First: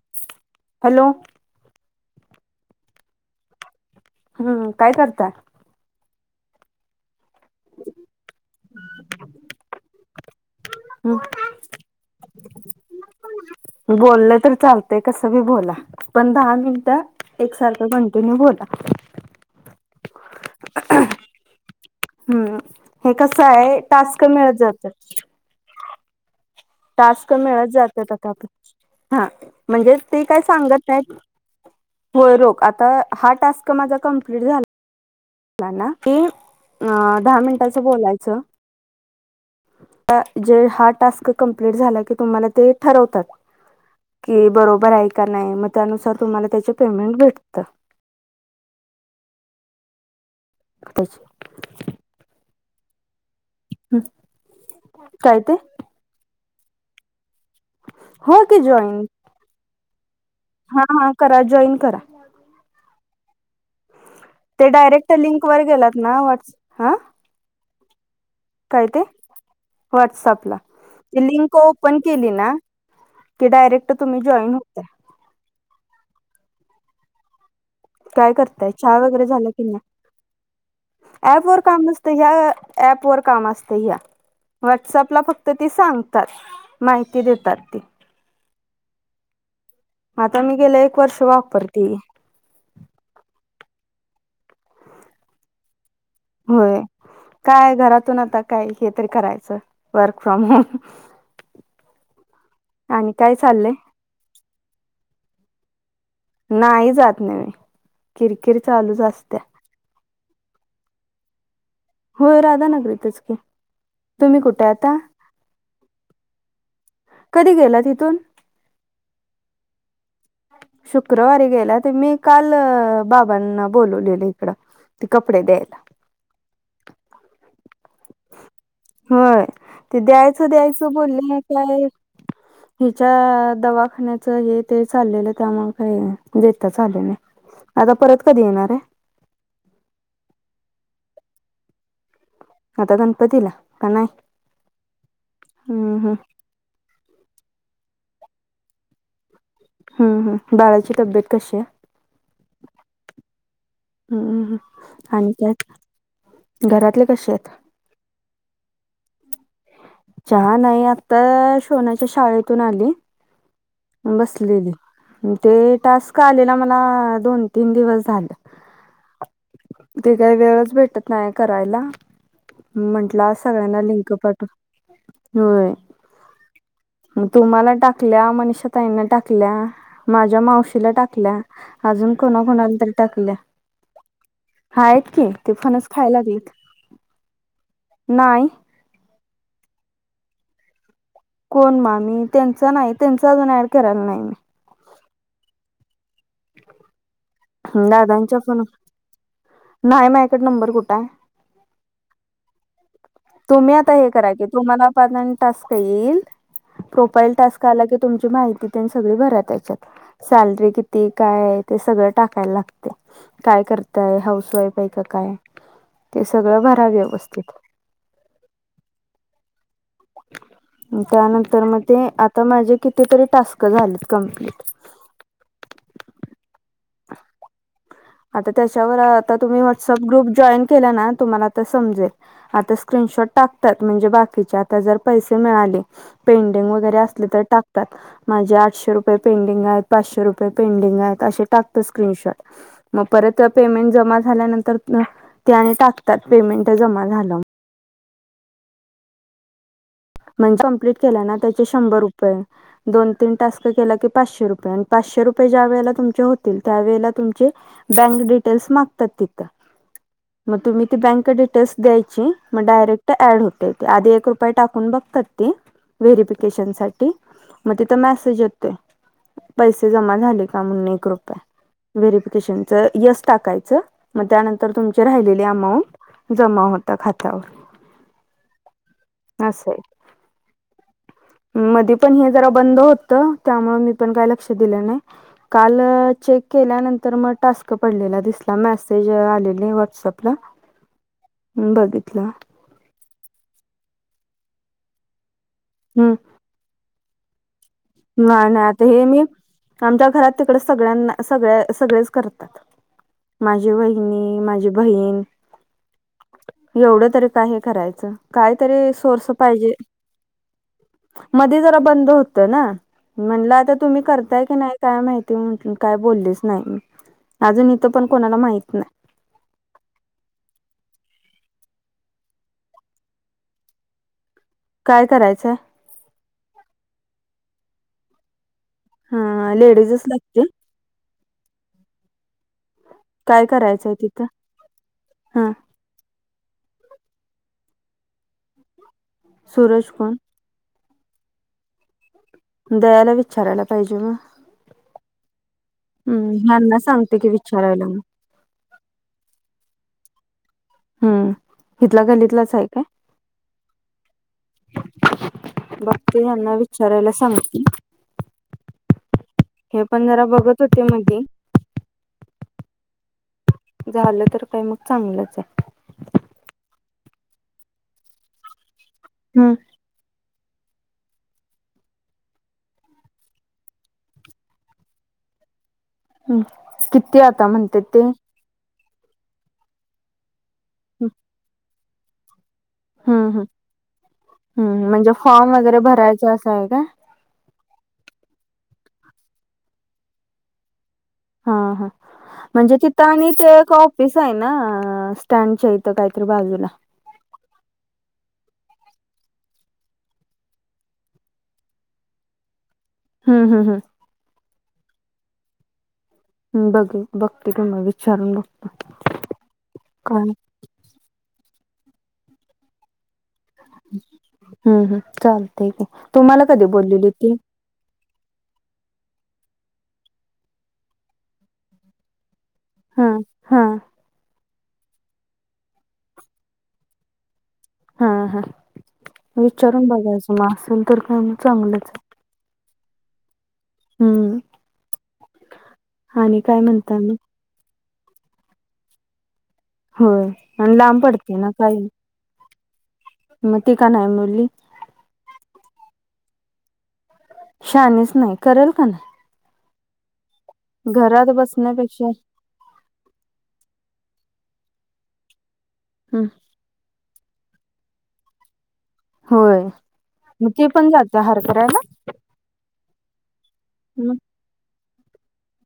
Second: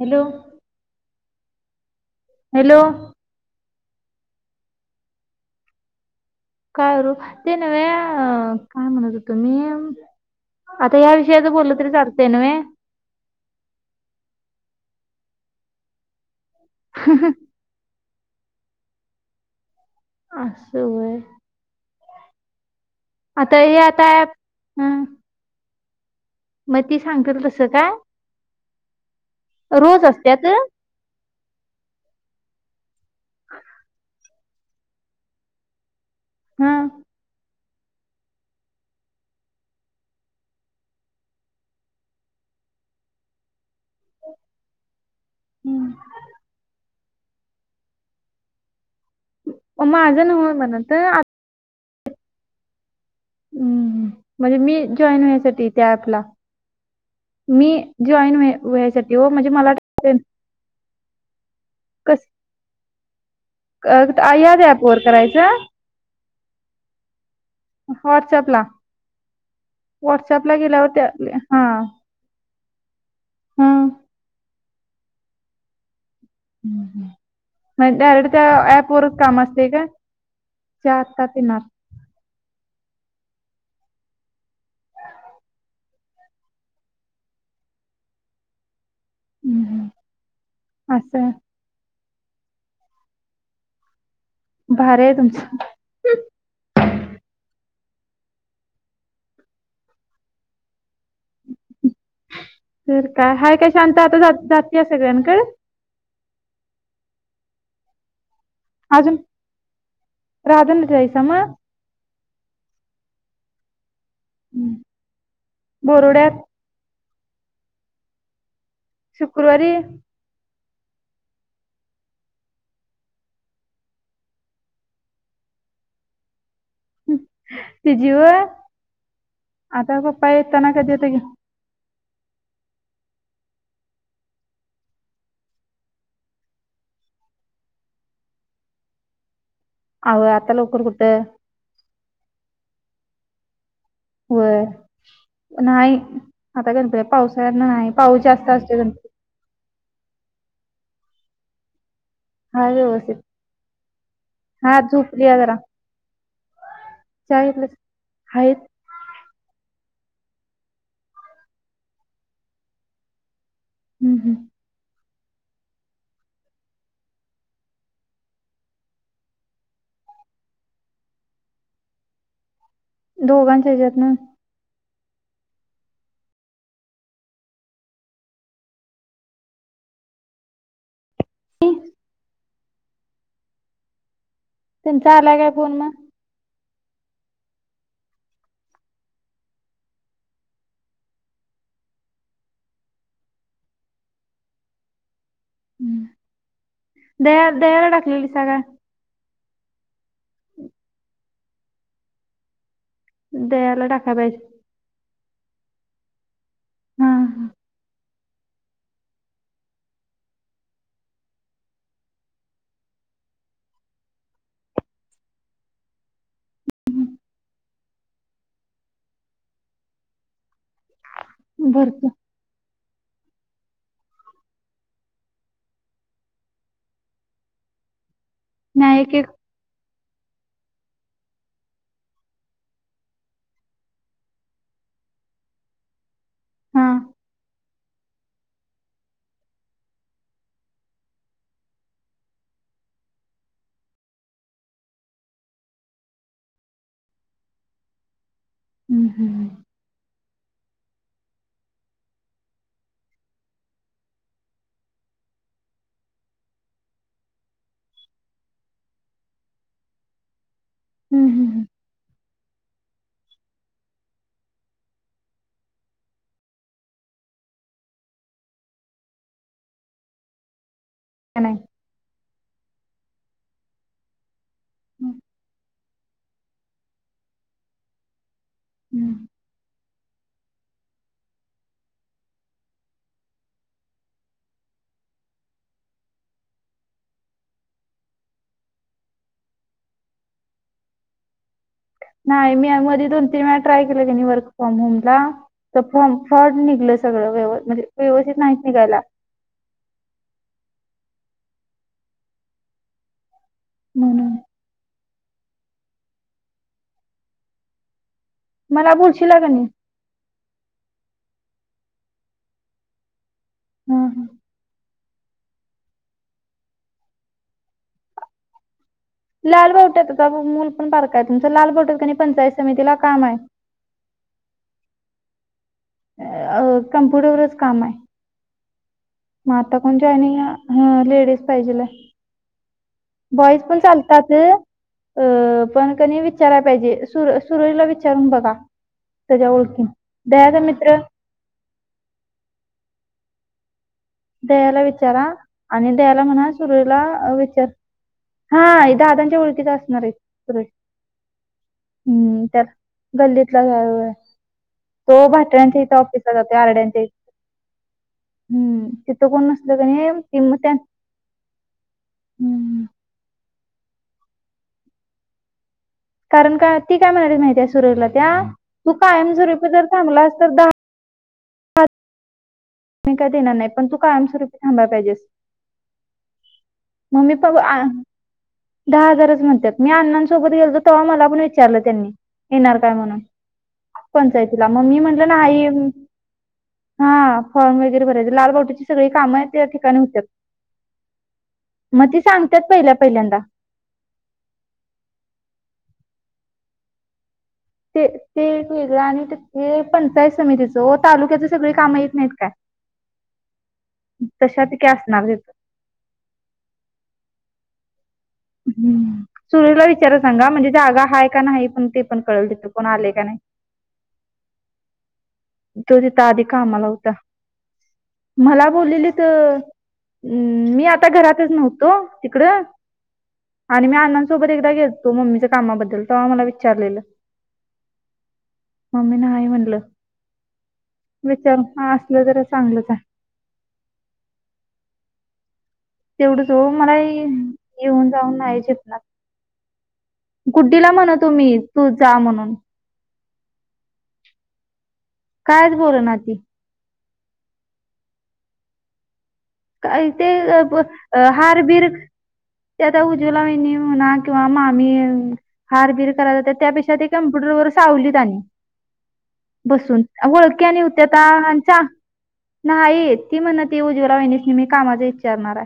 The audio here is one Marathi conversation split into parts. हॅलो हॅलो.. हॅलो... हम्म काय करताय... करू ते नव काय म्हणत होतो मी.. आता या हम्म विषयाचा बोल तरी चर्चायन म आहे.. ते कस बी बोला पण दहा मिनट एकसारख कंटीनियस तुम्ही बोला.... अससं होय... हम्म हे कसं आता हे आहे आता टास्क ऍप मिळत जात... हं मग ती टास्क सांगतील तसं मिळत काय जातात आता. हा म्हणजे रोज ते काय असत्यात सांगत नाहीत. होय [unintelligible] आता हा टास्क माझा कम्प्लीट झा [unintelligible] की हं दहा मिनटाच बोलायचं. जे हा टास्क कंप्लीट झाला की तुम्हाला ते ठरवतात. की बरोबर आहे. का नाही मग हं त्यानुसार तुम्हाला त्याच पेमेंट भेटत. म माझं ना होय म्हणत हम्म म्हणजे मी जॉईन काय ते व्हायसाठी त्या ऍपला. मी जॉईन हो व की जॉईन व्हायसाठी हो म्हणजे मला. हा हा करा जॉईन करा. कस अ, याच ते ऍप वर डायरेक्ट लिंक करायचं वर गेलात ना वट्सअप हा व्हॉट्सअपला काय ते व्हॉट्सअपला वॉट्सअपला गेल्यावर त्या लिंक हा ओपन केली ना कि डायरेक्ट हा तुम्ही जॉईन होता. म डायरेक्ट काय त्या ऍप वरच काम असते का? चहा आत्ताच ॲप येणार. वर काम नसत ह ऍप वर काम असतं ह्या. व्हॉट्सअपला फक्त ती सांगतात माहिती देतात. हम्म हम्म आता मी गेला एक वर्ष असं वापरते. भारी आहे तुमच. होय. काय घरातून आता काय हे तरी करायचं वर्क फ्रॉम होम. तर आणि काय हाय काय चाललंय शांत आता जातय सगळ्यांकडे. नाही जात नाही मी कि अजून राधंद जायस म. होय राधानगरीतच की. तुम्ही कुठे आता? बोरुड्यात कधी गेला तिथून? शुक्रवारी. शुक्रवारी गेला तर मी काल बाबांना बोलवलेलं इकडं. ते कपडे द्यायला. तिजी व्हय? होय आता ते पप्पा द्यायच येताना कधी द्यायचं येता की? बोलले काय. हिच्या दवाखान्याच हे ते चाललेलं तर मग का देतता आल नाही. आता परत कधी येणार आहे? अहो आता लवकर कुठे? आता गनपतीला? व्हय नाही हम्म हम्म आता गणपती पाऊस नाही पाऊस जास्त असतोय गणपती हम्म हम् बाळाची तब्येत कशी आहे? हाय व्यवस्थित. हम्म हा आणि झोपलीया जरा. काय घरातले कसे आहेत? आहेत. चहा नाही आता सोन्या च्या शाळेतून आली. हम्म हम्म बसलेली. ते टास्क आलेला मला दोन तीन दिवस झालं. ते काही वेळच भेटत नाही करायला. म्हंटलं आत दोघांच्या सगळ्यांना लिंक ह्याच्यातनं. पाठव होय मग तुम्हाला टाकल्या मनिषा ताईने टाकल्या माझ्या मावशीला टाकल्या अजून कोणा कोणा ला तरी टाकलिया. हा आहेत त्यांचा की आलाय काय ते फोन फणस मग? खाय लागलेत. नाही. कोण मामी त्यांचा नाही त्यांचा अजून ऍड करायला नाही. हम्म. दया मी द्याला टाकलेली दादांच्या सागा फोन नाही माझ्या कड नंबर कुठं हाय? तुम्ही दयाला आता हे टाकाय करा पाहिजे की तुम्हाला परत आणि टास्क येईल हा प्रोफाइल हा टास्क आला की तुमची माहिती त्यांनी सगळी भरा त्याच्यात सॅलरी किती काय आहे ते सगळं टाकायला लागतय. काय करताय हाऊस वाईफ आहे का काय? ते सगळं भरा व्यवस्थित. [inaudible] [inaudible] त्यानंतर मग ते भरपूर आता माझे किती तरी टास्क झाले त कम्प्लीट. [inaudible] आता त्याच्यावर नाही एक एक आता तुम्ही व्हॉट्सअप ग्रुप जॉईन केला ना तुम्हांला आता समजेल आता स्क्रीनशॉट टाकतात म्हणजे बाकीचे अता जर पैसे मिळाले पेंडिंग हा वगैरे असली तर टाक टाकतात माझे आठशे रुपये पेंडिंग आहेत. पाचशे रुपये पेंडिंग आहेत असे टाकतात स्क्रीनशॉट. मग परत पेमेंट जमा झाल्यानंतर ते आणि टाकतात पेमेंट जमा झालं. हम्म, हम्म, ह्. म्हणजे कंप्लीट केला ना त्याचे शंभर रुपये दोन, तीन टास्क केला की पाचशे रुपये आणि पाचशे रुपये ज्यावेळेला तुमच्या होतील त्यावेळेला तुमचे बँक डिटेल्स मागतात तिथं. मग तुम्ही ती हम्म, बँक हम्म, हम्म. डिटेल्स द्यायची मग डायरेक्टड ‌ॲड होतंय ते आधी एक रुपया टाक कून बघतात ती व्हेरिफिकेशन साठी. मग तिथ मेसेज येतोय. पैसे जमा झाले का म्हणून एक रुपया काय नाही व्हेरीफिकेशन च यस टाकायचं मग त्यानंतर तुमचे राहिलेले अमाऊंट जमा होतं खात्यावर. [inaudible] हम्. अस आहे. [inaudible] मध्ये पण हे जरा बंद होत त्यामुळे मी पण काही लक्ष दिलं नाही काल चेक केल्यानंतर मग टास्क पडलेला दिसला मेसेज आलेले व्हॉटसअपला. [inaudible] नाही मी अगं मध्ये दोन तीन वेळा ट्राय केलं त्यांनी वर्क फ्रॉम होम ला हम्म फॉम फ्रॉड निघलं सगळं व्यव म्हणजे. व्यवस्थित नाही नाहीच नाही आता निघायला हे मी आमच्या घरात तिकड सग सगळ्यांना सगळ सगळेच करतात माझी म्हणून वहिणी माझी बहीण. एवढं तरी का हे करायचं. कायतरी मला सोर्स बोलशीला का नाही पाहिजे मधी जरा बंद होत ना. म्हणलं आता हा, तुम्ही हा. करताय की नाही काय माहिती. ते म्हटल काय बोललेच नाही अजून इथं पण कोणाला माहित नाही. लालबावट्याचा मूल पण बारक आहे तुमच लालबावट्या आणि पंचायत समितीला काम आहे. [inaudible] काय करायचाय? अ, कम्प्युटरवरच काम आहे. मग ह आता कोण लेडीजच जॉईनिंग लागते अ लेडीज पाहिजेल हाय. काय बॉईस पण करायचंय तिथं चालतात हा अं पण कसं वि विचाराय पाहिजे सुर सुरळीला विचारून बघा त्याच्या ओळखीन सूरज कोण दया मी अ [inaudible] दयाला विचारायला पाहिजे.. मग दयाला विचारा आणि दयला हम्म म्हणा ह्यांना सुरजला सांगते की विचार. विचारायला मग हा हे ददांच्या ओळखीच असणार आहे. हम्म इथला [inaudible] हम्म, गल्लीतलाच त्यात आहे का गल्लीतलाच हाय होय. तो भाटड्यांच्या इथ बघते ऑफिसला जातो यांना [inaudible] आरड्यांच्या इथ विचारायला सांगते हम्म. तिथं कोण नसल हे पण कनी जरा कि म बघत त्या होते मध्ये [inaudible] हम्. झालं तर काय मग चांगलंच हाय. कारण का ती काय म्हणाली माहीती हाय सुरजला त्या तू कायम हम्म स्वरूपी जर थांबला अस तर दहा हां मी काय देणार नाही पण तू कायमस्वरूपी थांबायला पाहिजेस. हम् किती मग मी आता प म्हणते आ ते दहा हजारच म्हणत मी अण्ांसोबत गेलो तेव्हा मला पण विचारलं त्यांनी येणार काय म्हणून हम्म हम् पंचायतीला मग हम् मी म्हणजे म्हटलं ना फॉर्म आई वगैरे भरायचा असं आहे का हा फॉर्म वगैरे भरायचे लालबाटीची सगळी कामं त्या ठिकाणी होत्या. हा हा म्हणजे तिथं आणि ते एक ऑफिस आहे ना स्टँडच्या इथ काहीतरी बाजूला ते ते एक वेगळं आणि ते पंचायत समितीचं तालुक्याच सगळे काम य नाहीत काय. हम्म हम्म हम् क सणारते तू हम् बघ बघते तु्हा विषय ह् सुरशला विचारा काय सांगा म्हणजे जागा हा का नाही? पण ते पण कळल तिे कोण आले का नाही? हम् हम् चालतय की तो तथ आधी तुम्हाला कधी कामाला बोललेली होता ती मला बोललेली तर हम् मी आता घरातच नव्हतो तिकड हा हा आणि मी अण्णांसोबत एक घेतो मम्मीच्या कामाबद्दल तर मला विचारलेलं. हा हा मम्मी ना आहे म्हणलं विचारून बघायचं मग असेल तर काय मग विचारू हा चांगलंच असलं तररी चांगलंच आहे हम्म आणि तेवढं ज काय म्हणताय मग मलाही येऊन जाऊन नाही झेपणार. होय आणि गुड्डीला लांब म्हण पडते ना तुम्ही काही तू जा म्हणून मग ते का नाही बोलली काय बोल ना आ ती शानीच नाही करेल का नाही. का ते घरात हारबिर बसण्यापेक्षा त्याता उजवला वाहिनी ना किंवा मम्ही हारबिर हम्म कराय त्यापेक्षा ते कम्प्युटर व सावलीतनी होय [inaudible] बसून मग ती वळख्या न पण जाते हार होत्याताच्या करायला नाही येेत ती म्हण ती उजवरा मग होहिणेस नेहमी कामाचा इच्चारणार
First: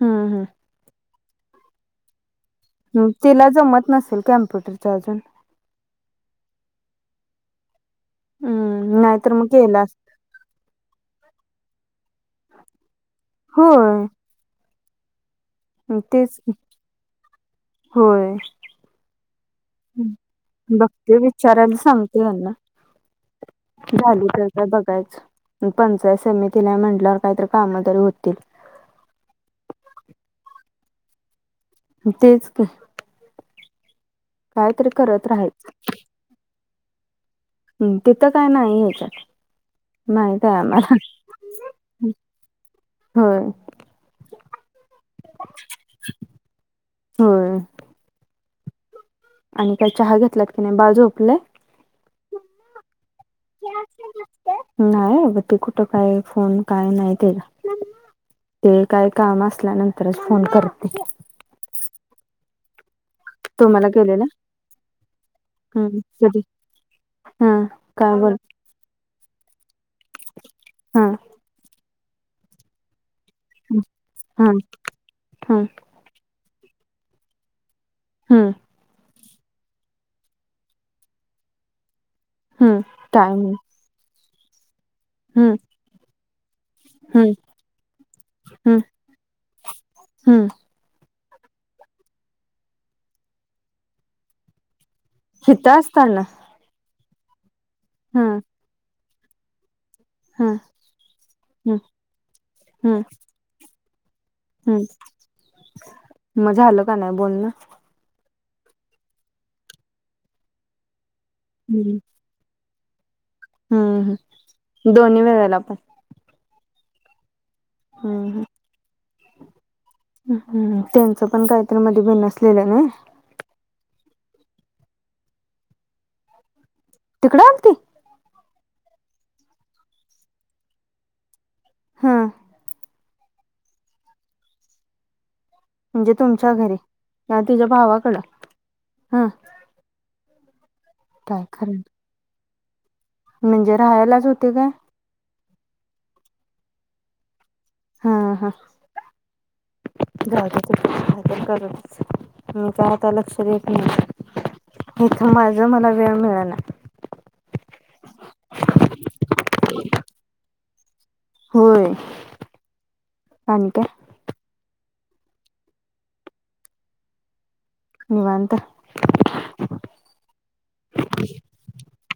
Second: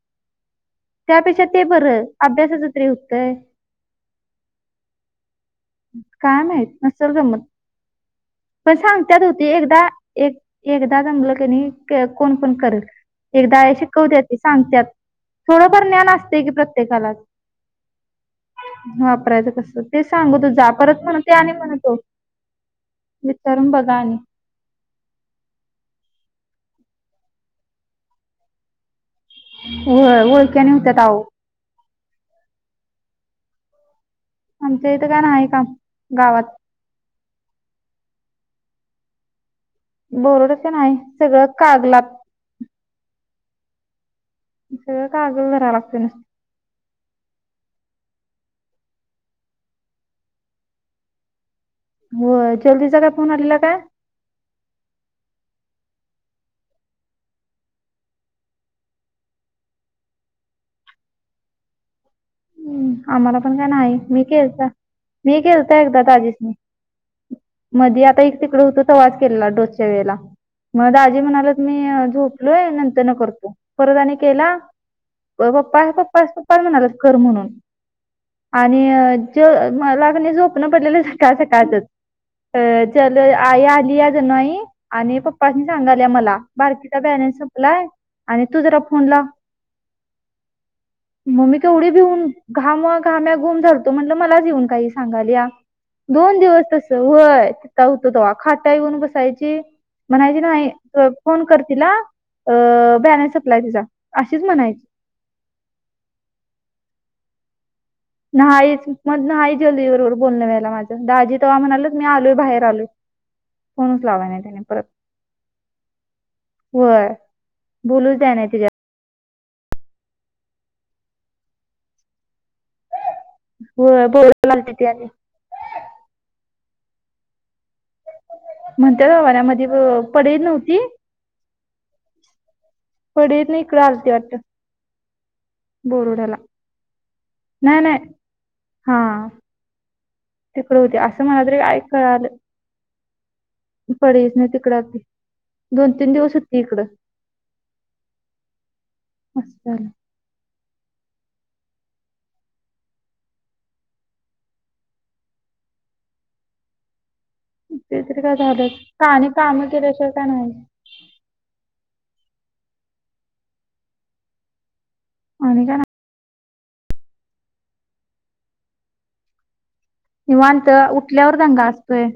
हम् हम् त्यापेक्षा ते बरं अभ्यासाच त हम्म होतय तिला जमत नसेल कॅम्प्युटरच अजून काय माहत न [inaudible] च गमत पण हम्म सांगतत नाहीतर होती मग केला एकदा अस एक एकदा जमलं क नाही. कोणण एकदा होय शिकवत ते सांगतात. थोडंफार मग ज्ञान तेच असते की प्रत्येकाला, होय. वापरायचं कस ते सांगू तू जा परत बघते म्हणते आणि विचारायला म्हणतो. सांगते यांना विचारून बघा आणि झाली तर का बघायच पंचायत समिती तिला म्हटल्यावर काहीतरी काम तरी होतील. जाऊ. तेच की. कायतरी आमच्या इथं काय करत नाही काम राहाचं. गावात हम् तिथं काय नाही ह्याच्यात. माहित बोरड आहे ते नाही आम्हाला सगळं कागलात होय. हीत कागल ला राहायला असतो मी. होय. आणि काय चहा घेतलात की नाही. बाळ झोपलय. होय चंदीचा काय फोन आलेला काय. नाही अग ते कुठं काय फोन काय नाही केला. ते काही काम असल्यानंतरच फोन करते. हम्म, आम्हाला पण काय तुम्हाला नाही मी केलेला? केलता मी केलता हम्म एकदा कधी? ताजीसनी. हा मध्ये काय आता बोल एक तिकड होतो तवाच केलेल, डोसच्या वेळेला म हा दाजी म्हणाल मी झोपलोय नंतर ना करतो. परत आणि हा केला हा पप्पा पप्पा पप्पा म्हणालास कर म्हणून. हम्म आणि जे मला कनाही स्वप्न पडलेलं सकाळ सकाळचच. अ हम्म चदे टायमिंग आई आलीया क नाही. आणि हम्म पप्पसनी सांगाल्या मला बारकीचा हम्म बॅलन्स संपलाय. आणि तू जरा हम्म फोन लाव. हम्म. मम्मी केवढी भिऊन घाम घाम्या घूम झाडतो म्हटलं मलाच येऊन काही सांगाल्या, हित असताना दोन दिवस तस होय ति होतं ते्हा हम्म खाटा येऊन बसायची. म्हणायची हम्म नाही फोन कर हम्म तिला अ हम्म बॅलन्स सप्लाय तिचा. अशीच म्हणायची हम्म, म झालं का नाही बोलणं. नाहीच मग नाही चंदी बरोबर बोलण व्हायला माझं दाजी तेव्हा म्हणाल हम्म मी आलोय बाहेर आलोय. हम्म फोनणच लावाला नाही त्यानी परत. हम्म दोन्ही वेळेला पण होय बोलूच दयाना न्हाय तिझ्या हम् त्यांच पण काहीतरी मध्ये बिणसलेलं नाही. होय बोलय लालते आणि, तिकडें आती. म्हणते हवानामध्ये पडेल नव्हती. हां. पडे तण हिकडं आलती वाढत. म्हणजे बोरुड्याला तुमच्या घरी या तुझ्या नाही नाही भावाकडं हा. तिकड होती असं मला काय तरी खरं आय कळालं. म्हणजे राहायलाच पडवीसन होते काय तिकड आलती दोन तीन दिवस होती इकडं. हा हा असं झालं जाऊ दे. काही तरी करतायच, मी तर आता लक्ष देत नाही. इथं माझ मला वेळ मिळेला. ते तरी काय झालंच हम् [inaudible] होय आणि काय, आणि काय नाही. निवंत. निवांत उठल्यावर दांगा असतोय.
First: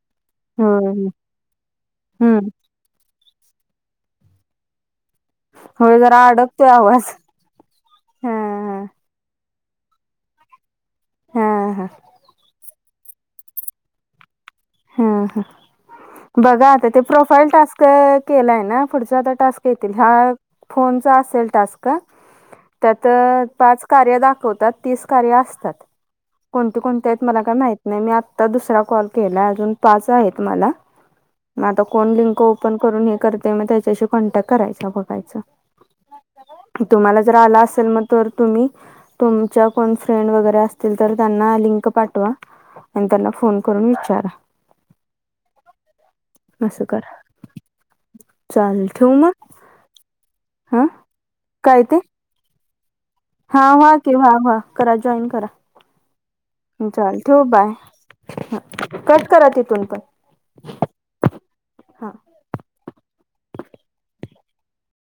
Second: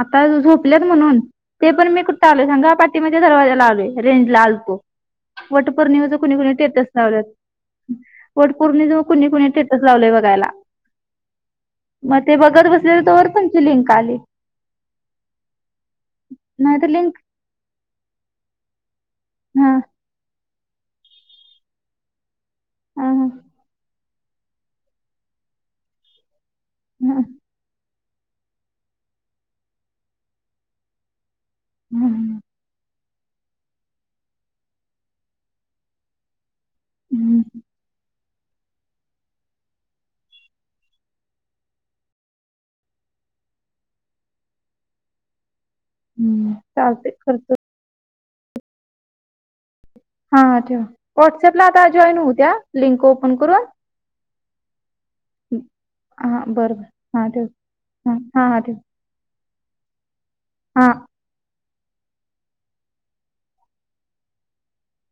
आता झोपल्यात होय म्हणून ते पण मी कुठ आलोय हम्म सांगा पाठीमा गच्या दरवाजा आलोय रेंज ला आलतो. होय वटपौर्णिमेचं जरा कुणी-कुणी अडकतोय टेटस आवाज लावल्यात हा वटपौर्णिजं कुणी कुणीे टेट स लावलंय बघायला. हा-हा मग ते बघत बसलेले तोवर तुमची लिंक आली. हा-हा बघा नाहीतर आता ते लिंक प्रोफाईल टास्क केलाय ना? पुढचा आता टास्क येतील. हा फोनचा असेल टास्क का? त्यात हा टास्क कार्य दाखवतात तीस कार्य असतात, कोणते-कोणते हा हेत मला काय माहित? नाही मी आत्ता दुसरा कॉल केला अजून पाच आहेत मला. मग आता कोण लिंक ओपन करून येत करते मी त्याच्याशी कॉन्टॅक करायचा बघायचं. तुम्हाला जर आला असेल मग तर तुम्ही तुमच्या कोण फ्रेंड वगैरे असतील तर त्यांना लिंक पाठवा. आणि त्यांना फोन करून विचारा. हम्म चालते खर्च. चाल ठेवु म? हा ठेव व्हॉट्सॲपला आता जॉईन होऊ त्या लिंक. ओपन करून हा-हा केव्हा? हं करा जॉईन करा. हा बरं बरं हं चाल हा ठेव बाय हां हां हं, कट करा तिथून कट. हा हा